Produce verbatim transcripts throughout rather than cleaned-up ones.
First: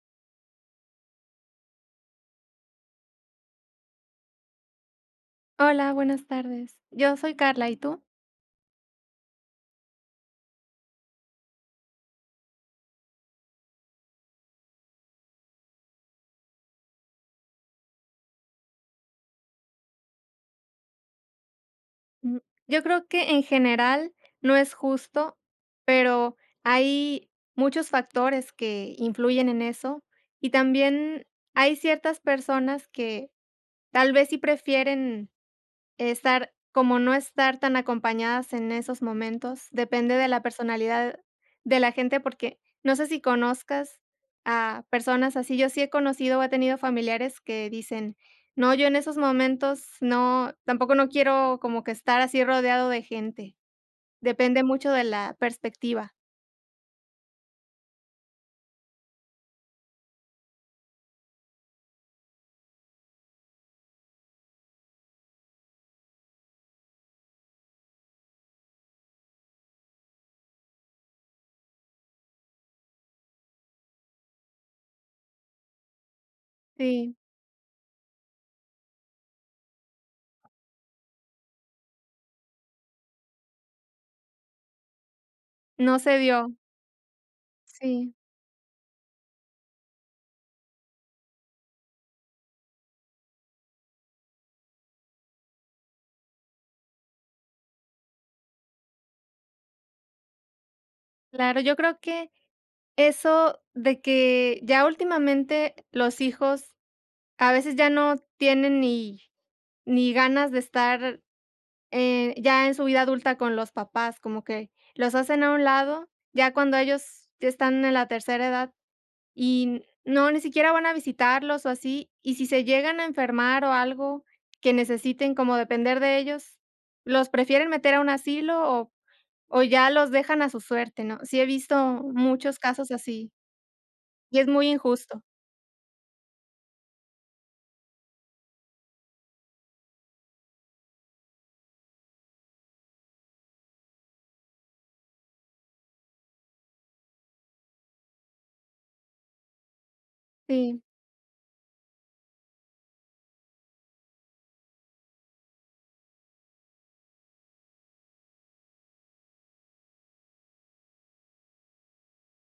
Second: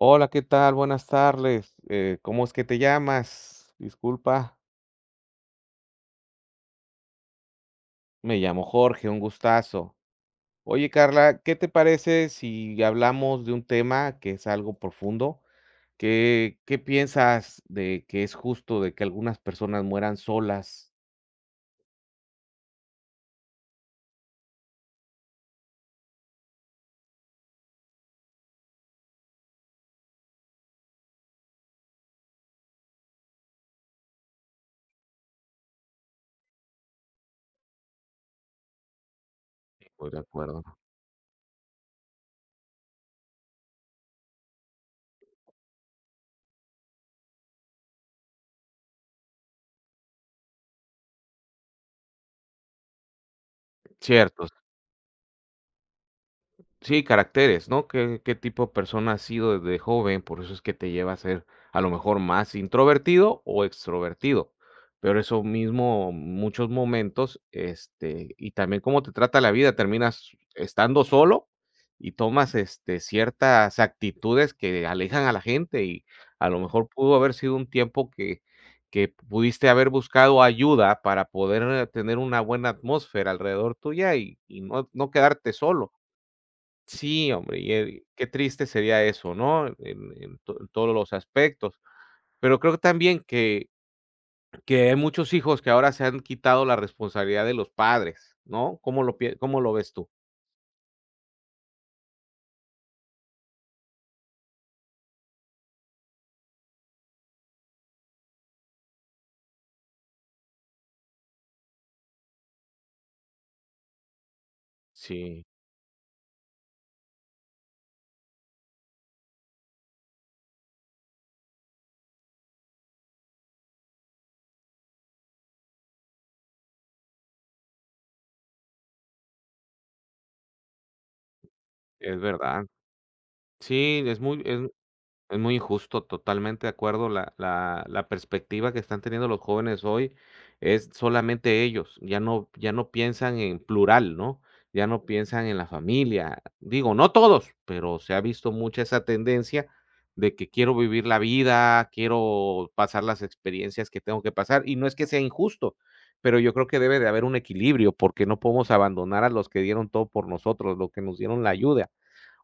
Hola, ¿qué tal?, buenas tarles, eh, ¿cómo es que te llamas?, disculpa. Hola, buenas tardes. Yo soy Karla, ¿y tú? Me llamo Jorge, un gustazo. Oye, Carla, ¿qué te parece si hablamos de un tema que es algo profundo? ¿Qué qué piensas de que es justo de que algunas personas mueran solas? Mm, yo creo que en general no es justo, pero hay muchos factores que influyen en eso, y también hay ciertas personas que, tal vez sí prefieren estar como no estar tan acompañadas en esos momentos, Estoy depende de de la acuerdo. personalidad de la gente, porque no sé si conozcas a personas así, yo sí he conocido o he tenido familiares que dicen: "No, yo en esos momentos no tampoco no quiero como que estar así rodeado de gente", Cierto. depende mucho de la perspectiva. Sí, caracteres, ¿no?, qué qué tipo de persona ha sido de joven, por eso es que te lleva a ser a lo mejor más introvertido o extrovertido, pero eso mismo, muchos momentos, este, y también cómo te trata la vida, terminas estando solo y tomas este ciertas actitudes que alejan a la gente. Y a lo mejor, Sí. pudo haber sido un tiempo que que pudiste haber buscado ayuda para poder tener una buena atmósfera alrededor tuya y y no no quedarte solo. No se dio. Sí, hombre y, eh, Sí. qué triste sería eso, ¿no?, en en to todos los aspectos, pero creo que también que que hay muchos hijos que ahora se han quitado la responsabilidad de los padres, ¿no?, ¿cómo lo pie cómo lo ves tú? Claro, yo creo que, eso de que ya últimamente los hijos a veces ya no tienen ni ni ganas de estar, eh, ya en su vida adulta con los papás, como que los hacen Sí. a un lado, ya cuando ellos ya están en la tercera edad, y no, ni siquiera van a visitarlos o así, y si se llegan a enfermar o algo que necesiten como depender de ellos, los prefieren meter a un asilo o o ya los dejan a su suerte, ¿no?, sí he visto Es muchos verdad. casos así. Sí, es Y muy es es muy injusto. es muy injusto totalmente de acuerdo la la la perspectiva que están teniendo los jóvenes hoy es solamente ellos. Ya no ya no piensan en plural, ¿no?, ya no piensan en la familia. Digo, no todos, pero se ha visto mucha esa tendencia de que quiero Sí. vivir la vida, quiero pasar las experiencias que tengo que pasar. Y no es que sea injusto, pero yo creo que debe de haber un equilibrio porque no podemos abandonar a los que dieron todo por nosotros, los que nos dieron la ayuda.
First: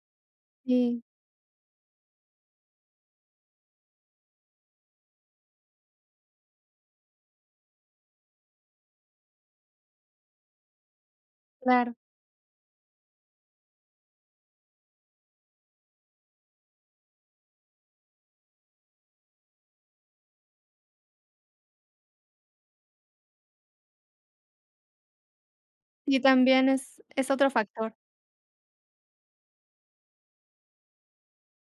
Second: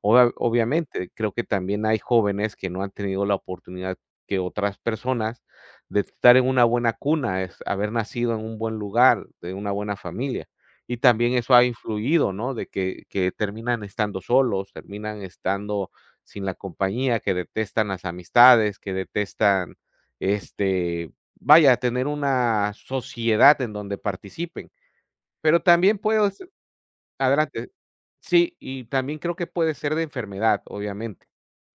Obvia Sí. obviamente, creo que también hay jóvenes que no han tenido la oportunidad que otras personas, de estar en una buena cuna, es haber nacido en un buen lugar, de una buena familia. Y también eso ha Claro. influido, ¿no?, de que que terminan estando solos, terminan estando sin la compañía, que detestan las amistades, que detestan, este, vaya, tener una sociedad en donde participen. Pero también Y puedo s también es es otro Adelante. factor. Sí, y también creo que puede ser de enfermedad, obviamente.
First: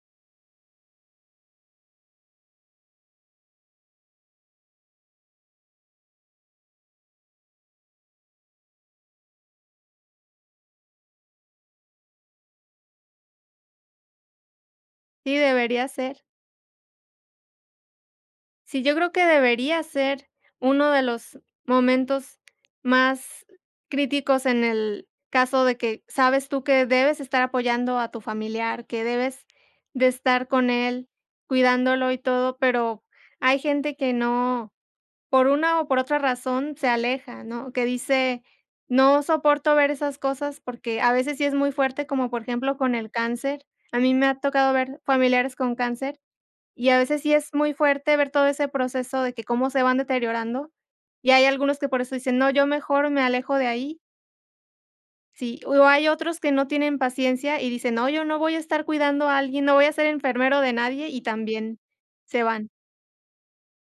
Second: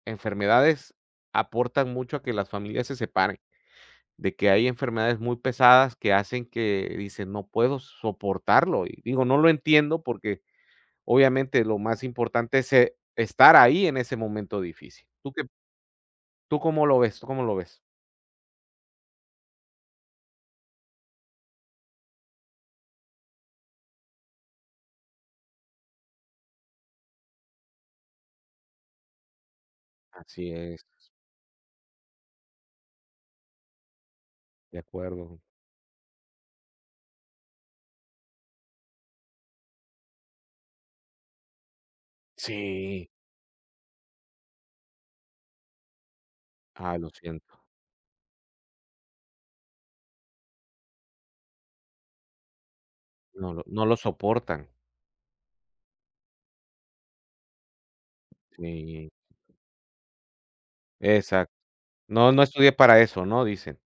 Enfermedades aportan mucho a que las familias se separen. De que hay enfermedades muy pesadas que hacen que, dicen: "No puedo soportarlo" y digo, no lo entiendo porque obviamente lo más importante es, eh, estar ahí en ese momento difícil, ¿tú Sí, qué? debería ser. ¿Tú cómo lo ves? ¿Tú cómo lo ves? Sí, yo creo que debería ser uno de los momentos más críticos en el caso de que, sabes tú que debes estar apoyando a tu familiar, que debes de estar Así con es. él cuidándolo y todo, pero hay gente que no, De acuerdo. por una o por otra razón, se aleja, ¿no?, que dice: "No soporto ver esas cosas", porque a veces sí es muy fuerte, como por ejemplo, con Sí. el cáncer. A mí me ha tocado ver familiares con cáncer, y a Ay, lo veces sí es siento. muy fuerte ver todo ese proceso de que cómo se van deteriorando, y hay algunos que por eso dicen: "No, yo mejor me No alejo lo de no lo ahí". soportan. Sí, o hay otros que no tienen paciencia y dicen: "No, yo no voy a estar Sí. cuidando a alguien, no voy a ser enfermero de nadie", y Exacto. también "No, se no van. estudié para eso", ¿no?, dicen.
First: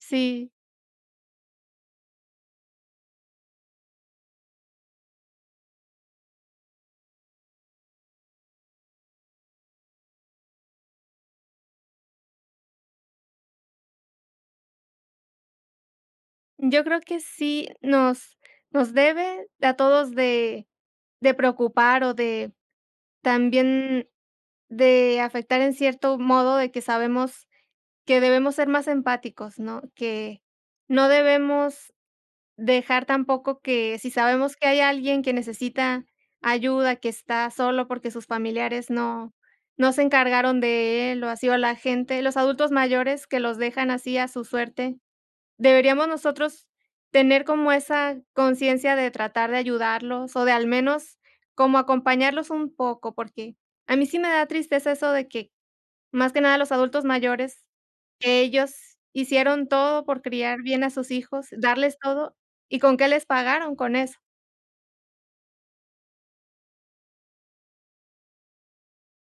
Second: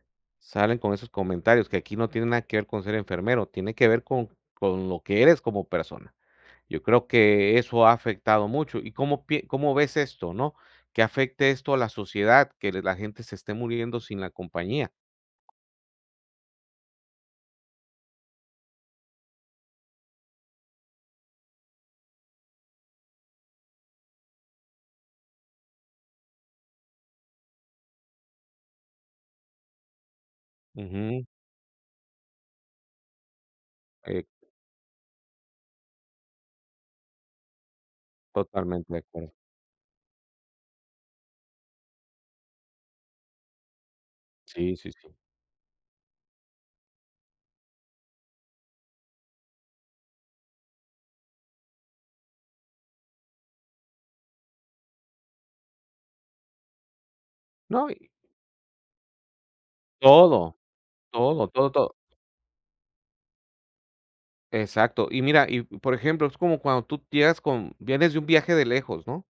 Sí. Salen con esos comentarios que aquí no tiene nada que ver con ser enfermero, tiene que ver con con lo que eres como persona. Yo creo que eso ha afectado mucho, ¿y cómo pie cómo ves esto, no?, que afecte esto a la sociedad, que le la gente se esté muriendo sin la compañía. Yo creo que sí nos nos debe a todos de de preocupar o de también de afectar en cierto modo de que sabemos que debemos ser más empáticos, ¿no? Que no Ujú. debemos dejar tampoco que si Eh sabemos que hay alguien que necesita ayuda, que está solo porque sus familiares Totalmente no acue no se encargaron de él, o así, o a la gente, los adultos mayores, que los dejan así a su Sí, sí, suerte, sí. deberíamos nosotros tener como esa conciencia de tratar de ayudarlos o de al menos como acompañarlos un poco, porque a mí sí me da tristeza eso de que, más que nada, los adultos mayores, No y ellos hicieron todo por Todo. criar bien a sus hijos, Todo, todo, todo. darles todo, y, ¿con qué les pagaron?, con eso. Exacto. Y mira, y por ejemplo, es como cuando tú llegas con vienes de un viaje de lejos, ¿no?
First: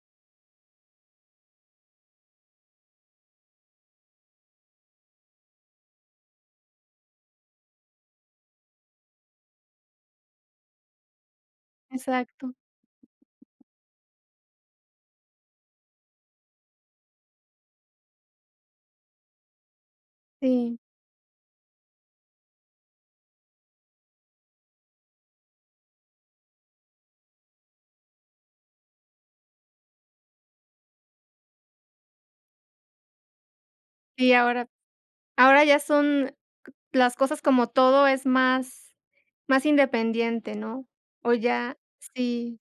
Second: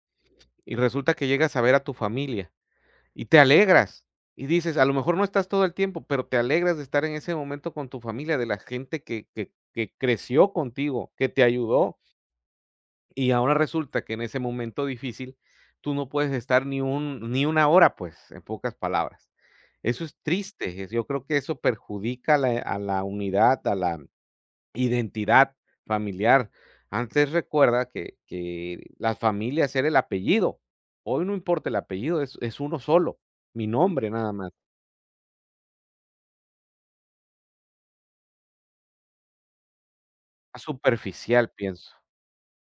Y resulta que llegas a ver a tu familia, y te alegras, y dices a lo mejor no estás todo el tiempo, pero te alegras de estar en ese momento con tu familia, de la gente que que que creció contigo, que te ayudó. Exacto. Y ahora resulta que en ese momento difícil, tú no puedes estar ni un ni una hora, pues, en pocas palabras. Eso es Sí. triste, es yo creo que eso perjudica a le a la unidad, a la identidad familiar. Antes, recuerda que que las familias era el apellido, hoy no importa el apellido, es es uno solo, mi nombre Y nada más. ahora ahora ya son las cosas como todo es más más independiente, Es ¿no? O superficial, ya pienso. Sí.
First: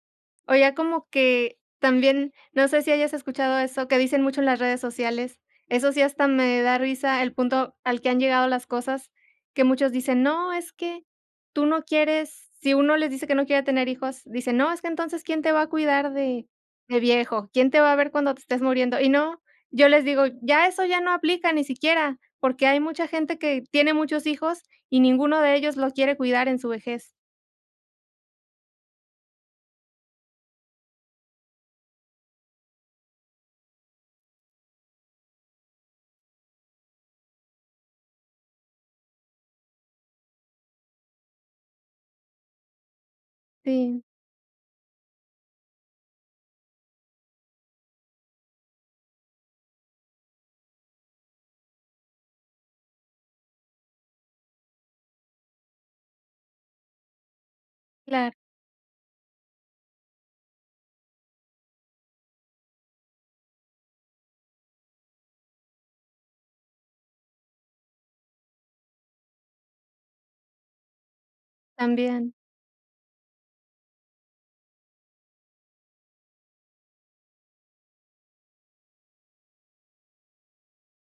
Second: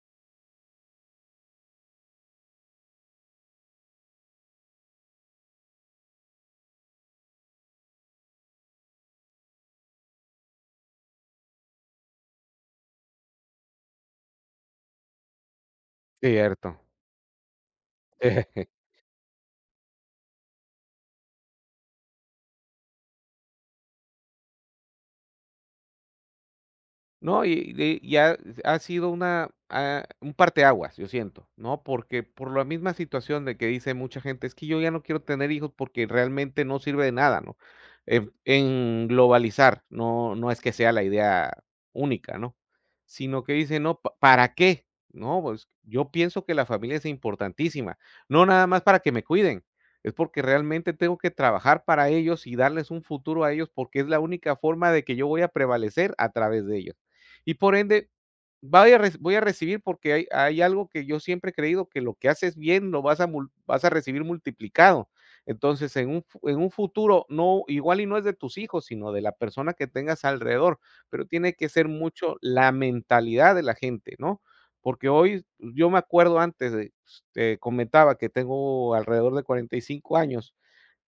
O ya como que también, no sé si hayas escuchado eso que dicen mucho en las redes sociales, eso sí, hasta me da risa el punto al que han llegado las cosas, que muchos dicen, no, es que tú no quieres. Si uno les dice que no quiere tener hijos, dicen: "No, es que entonces, ¿quién te va a cuidar de Cierto. de viejo? ¿Quién te va a ver cuando te estés muriendo?" Y no, yo les digo: "Ya eso ya no aplica, ni siquiera. Porque hay mucha gente que tiene muchos hijos y ninguno de ellos lo quiere cuidar en su vejez". No, y y ya ha sido una, ah, un parte aguas, yo siento, ¿no? Porque, por la misma situación de que dice mucha gente, es que yo ya no quiero tener hijos porque realmente no sirve de nada, ¿no? Eb en globalizar, no, no es que sea la idea única, ¿no? Sino que dicen, no, Sí. ¿pa para qué? No, pues, yo pienso que la familia es importantísima. No nada más para que me cuiden, es porque realmente tengo que trabajar para ellos y darles un futuro a ellos, porque es la única forma de que yo voy a prevalecer a través de ellos. Y por ende, Claro. vaya a re voy a recibir porque hay hay algo que yo siempre he creído, que lo que haces bien lo vas a mul vas a recibir multiplicado. Entonces, en un f en un futuro no, igual y no es de tus hijos, sino de la persona que tengas alrededor, pero tiene que ser También. mucho la mentalidad de la gente, ¿no? Porque hoy, yo me acuerdo antes de te comentaba que tengo alrededor de cuarenta y cinco años,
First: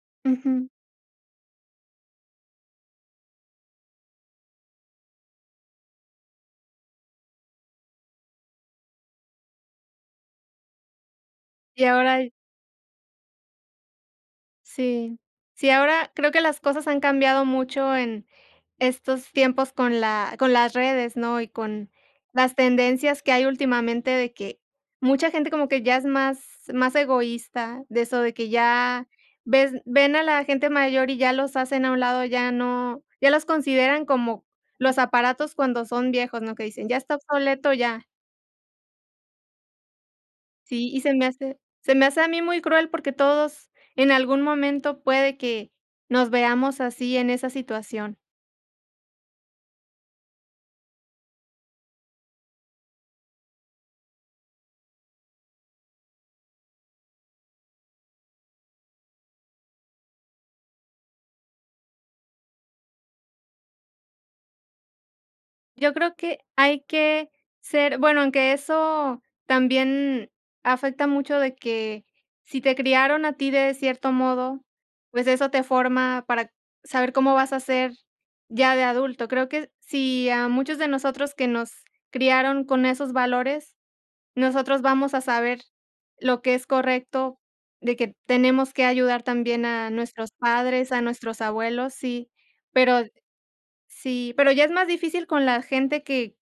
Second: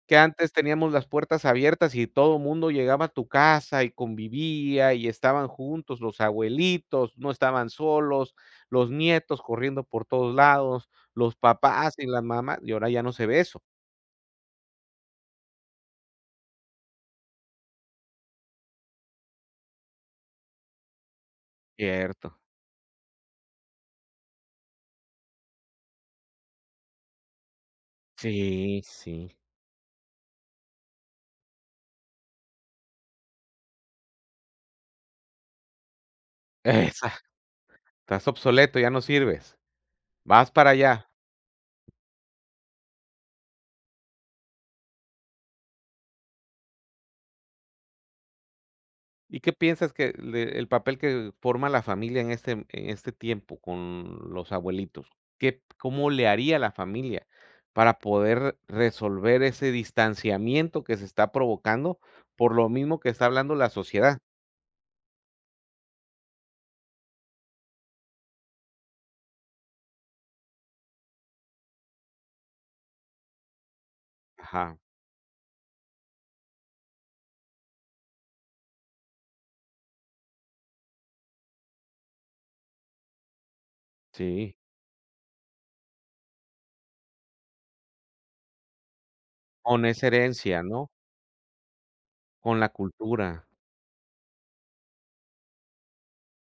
que antes Ujú. teníamos las puertas abiertas y todo mundo llegaba a tu casa y convivía, y estaban juntos, los abuelitos, no estaban solos, los nietos corriendo por todos lados, los Y papás y ahora la y mamá, y ahora ya no se ve eso. Sí. Sí, ahora creo que las cosas han cambiado mucho en estos tiempos con la con las redes, ¿no?, y con Cierto. las tendencias que hay últimamente de que mucha gente como que ya es más más egoísta de eso de que Sí, ya sí. ves ven a la gente mayor y ya los hacen a un lado, ya no ya los consideran como los aparatos cuando son viejos, ¿no? Que dicen, ya Exa está obsoleto, ya. Estás obsoleto, ya no sirves. Vas para Sí, y allá. se me hace se me hace a mí muy cruel, porque todos en algún momento puede que nos veamos así en esa situación. ¿Y qué piensas que le el papel que forma la familia en este en este tiempo con los abuelitos? ¿Qué cómo le haría la familia para poder resolver ese distanciamiento que se está provocando por lo mismo que está hablando la sociedad? Yo creo que hay que ser bueno, aunque eso también afecta mucho de que si te criaron a ti de cierto modo, Ajá. pues, eso te forma para saber cómo vas a ser ya de adulto. Creo que si a muchos de nosotros, que nos criaron con esos valores, Sí. nosotros vamos a saber lo que es correcto, de que tenemos que ayudar también Con a esa nuestros herencia, ¿no? padres, a nuestros abuelos, sí. Con la Pero cultura. Sí. Pero ya es más difícil con la gente que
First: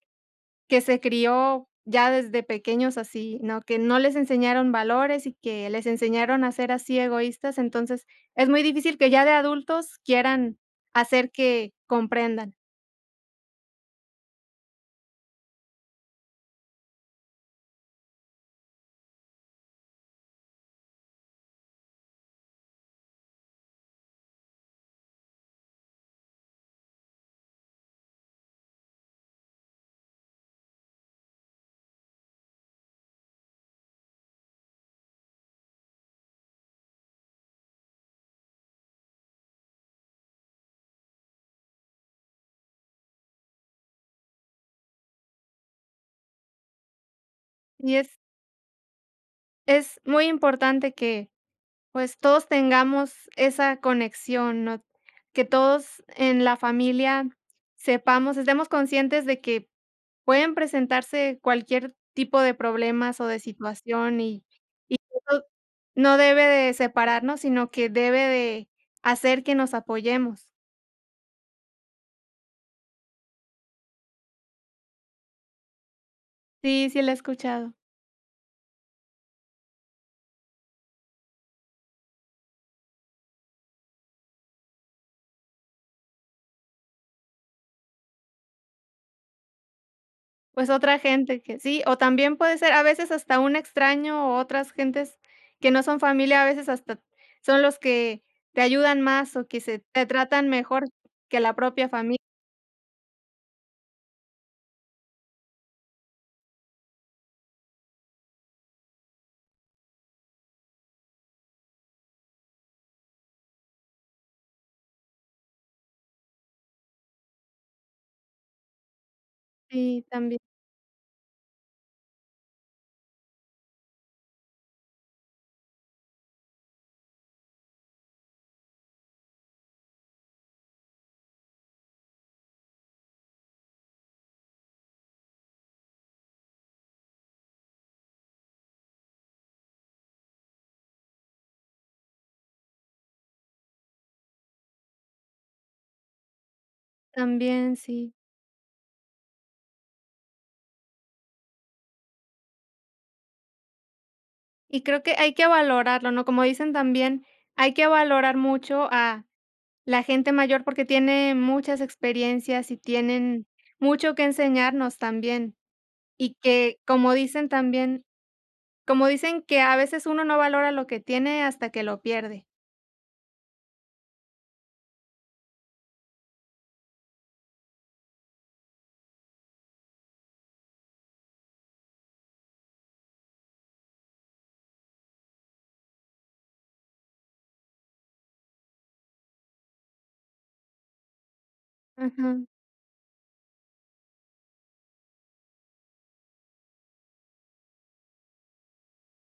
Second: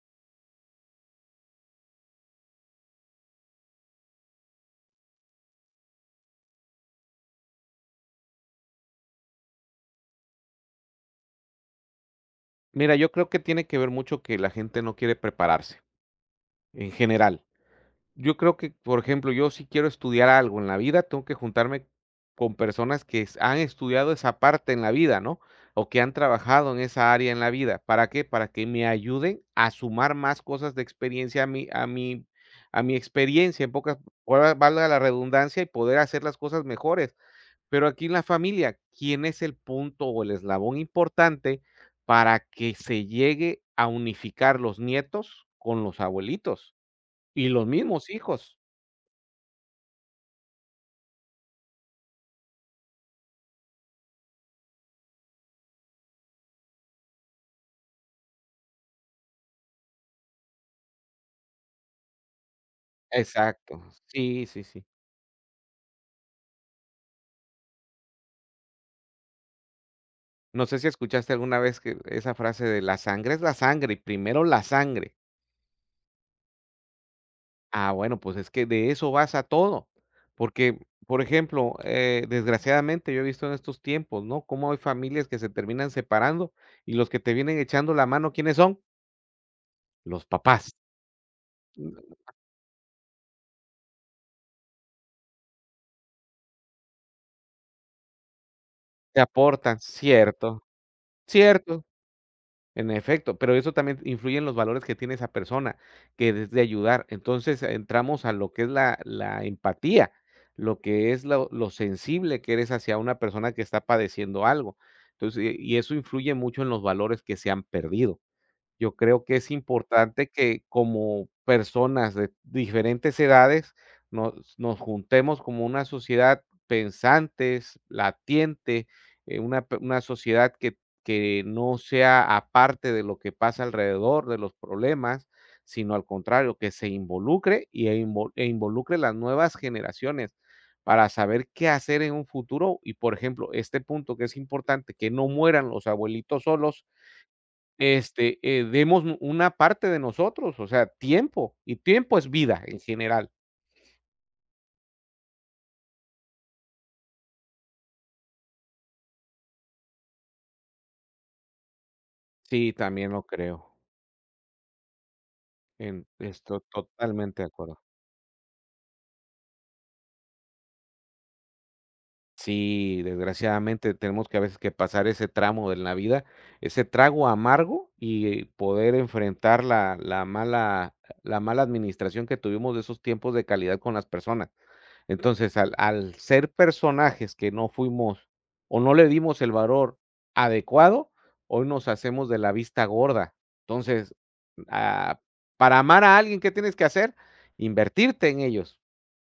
que se crió ya desde pequeños así, ¿no?, que no les enseñaron valores y que les enseñaron a ser así, egoístas. Entonces, es muy difícil que ya de adultos quieran hacer que comprendan. Mira, yo creo que tiene que ver mucho que la gente no quiere prepararse, en general. Yo creo que, por ejemplo, yo si quiero estudiar algo en la vida, tengo que juntarme con personas que han estudiado esa parte en la vida, ¿no?, o que han trabajado en esa área en la vida. ¿Para qué? Para que me ayude a sumar más cosas de experiencia a mi a mi a mi experiencia, en pocas [unintelligible] valga la redundancia, y poder hacer las cosas mejores. Pero aquí en la familia, ¿quién es el punto o el eslabón importante para que se llegue a unificar los nietos con los abuelitos y los Y mismos es hijos? Es muy importante que, pues, todos tengamos esa conexión, ¿no? Que todos en la familia sepamos, estemos conscientes de que pueden presentarse cualquier tipo de problemas o de Exacto. situación, y Sí, sí, sí. y que no no debe de separarnos, sino que debe de hacer que nos apoyemos. No sé si escuchaste alguna vez que esa frase de, la sangre es la sangre. Primero la sangre. Sí, sí la he escuchado. Ah bueno, pues, es que de eso vas a todo, porque, por ejemplo, eh, desgraciadamente yo he visto en estos tiempos, ¿no?, como hay familias que se terminan separando y los que te vienen echando la mano, ¿quiénes son? los Pues, papás. otra gente que sí, o [unintelligible] también puede ser, a veces hasta un extraño o otras gentes que no son familia, a veces hasta son los que te ayudan Te más o que aportan, se te tratan cierto. mejor que la Cierto. propia fami En efecto, pero eso también influye en los valores que tiene esa persona que desee ayudar. Entonces entramos a lo que es la la empatía, lo que es lo lo sensible que eres hacia una persona que está padeciendo algo. Entonces y y eso influye mucho en los valores que se han perdido. Yo creo que es Sí, importante tambi que, como personas de diferentes edades, nos nos juntemos como una sociedad pensantes, latiente, eh una p una sociedad que que no sea a parte de lo que pasa alrededor de los problemas, sino al contrario, que se involucre y e invo e involucre las nuevas generaciones, para saber qué hacer en un futuro, y, por ejemplo, este punto que es importante, que no mueran los abuelitos solos, También, sí. este, eh, demos u una parte de nosotros, o sea, tiempo, y tiempo es vida, en general. Y creo que hay que valorarlo, ¿no? Como dicen también: "Hay que valorar mucho a la gente mayor porque tiene muchas experiencias Sí, y también lo tienen creo. mucho que enseñarnos también". En Y estoy que, como totalmente de dicen acuerdo. también, como dicen que: "A veces uno no valora lo que tiene hasta que lo pierde". Sí, desgraciadamente tenemos que, a veces, que pasar ese tramo en la vida, ese trago amargo y poder enfrentar la la mala la mala administración que tuvimos de esos tiempos de calidad con las personas. Entonces, al al ser personajes que no fuimos o no le dimos el valor adecuado, hoy nos hacemos de Ujú. la vista gorda. Entonces, ah, para amar a alguien ¿qué tienes que hacer? Invertirte en ellos.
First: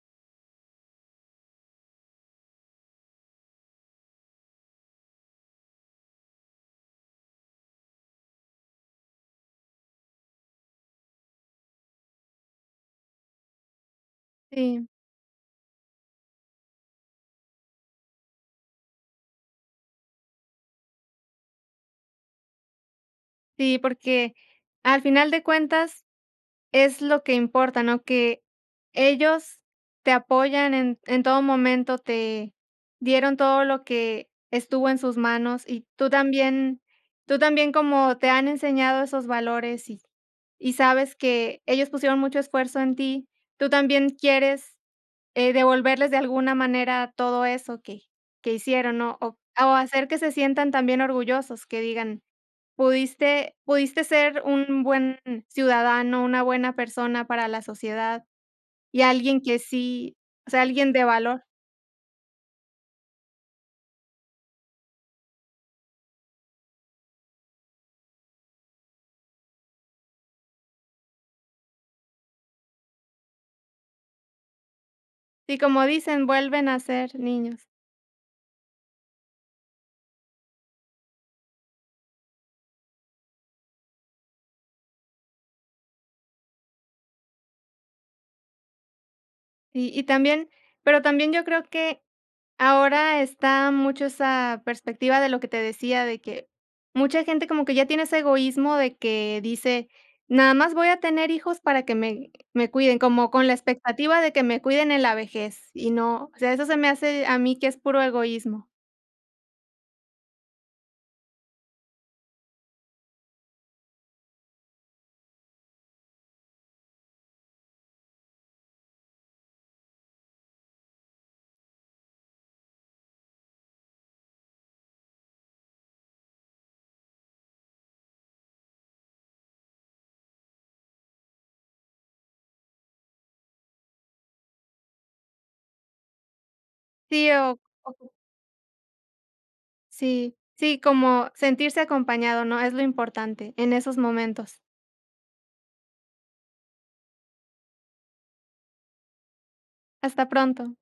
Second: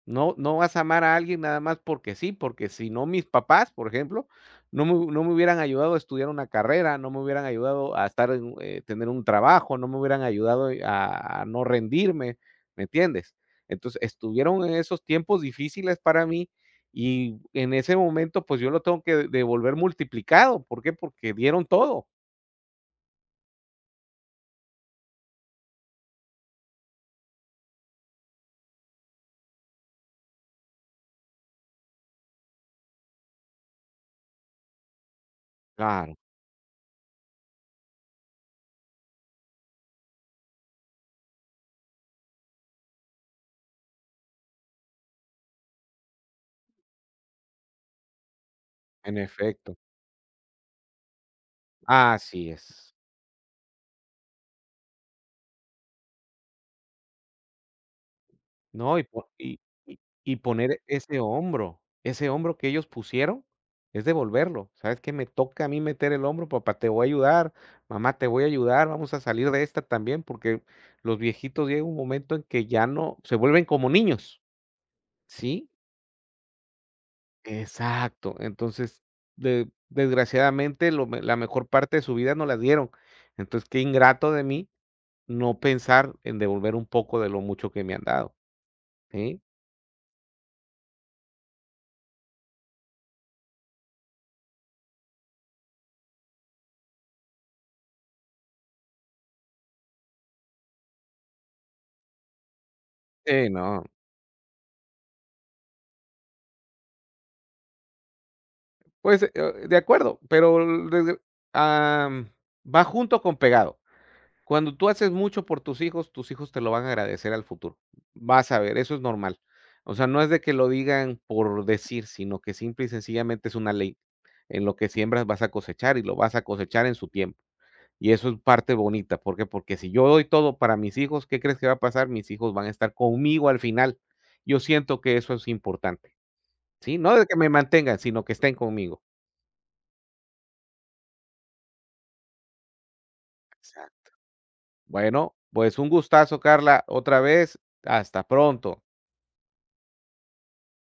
No no vas a amar a alguien nada más porque sí, porque si no mis papás, por ejemplo, no me hu no me hubieran ayudado a estudiar una carrera, no me hubieran ayudado a estar en un eh, tener un trabajo, no me hubieran ayudado y a no rendirme, ¿me entiendes? Entonces, estuvieron en Sí. esos tiempos difíciles para mí y en ese momento, pues, yo lo tengo que devolver multiplicado, ¿por qué? Porque dieron todo. Sí, porque al final de cuentas es lo que importa, ¿no? Que ellos te apoyan en en todo momento. Te dieron todo lo que estuvo en sus manos, y tú Claro. también tú también como te han enseñado esos valores, y y sabes que ellos pusieron mucho esfuerzo en ti, tú también quieres, eh, devolverles de alguna manera todo eso que que hicieron, En ¿no? O o efecto. hacer que se sientan también orgullosos, que digan: Así es. "Pudiste pudiste ser un buen ciudadano, una buena persona para la sociedad, No, y y po alguien que y y sí y O sea, poner alguien de ese valor". hombro. Ese hombro que ellos pusieron, es devolverlo. ¿Sabes qué? Me toca a mí meter el hombro, papá, te voy a ayudar. Mamá, te voy a ayudar, vamos a salir de esta también. Porque, los viejitos llega un momento en que ya no Se vuelven como niños. Y ¿Sí? como dicen, vuelven a ser niños. Exacto. Entonces, de desgraciadamente, lo me la mejor parte de su vida, nos la dieron. Entonces, qué ingrato de mí, no pensar en devolver un poco, de lo mucho que me han dado. Sí. Y y también, pero también yo creo que ahora está mucho esa perspectiva de lo que te decía, de que mucha gente como que ya tiene ese egoísmo de que dice: "Nada más voy a tener hijos para que me me cuiden". Como con Sí, la no. expectativa de que me cuiden en la vejez, y no. O, sea, eso se me hace a mí que es puro egoísmo. Pues, eh, de acuerdo. Pero, [unintelligible] am, va junto con pegado. Cuando tú haces mucho por tus hijos, tus hijos te lo van a agradecer al futuro. Vas a ver, eso es normal. O sea, no es de que lo digan por decir, sino que, simple y sencillamente, es una ley: "En lo que siembras, vas a cosechar, y lo vas a cosechar en su tiempo". Y eso, es parte bonita, ¿por qué? Porque si yo doy todo para mis hijos ¿Qué crees que va a pasar? Mis hijos van a estar conmigo al final. Yo siento que eso es importante, ¿sí? No de Sí. que me O mantengan, o sino que estén conmigo. Sí. Sí, como sentirse acompañado, ¿no? Es lo importante en esos Exacto. momentos. Bueno, pues un gustazo, Carla. Otra vez, hasta pronto. Hasta pronto.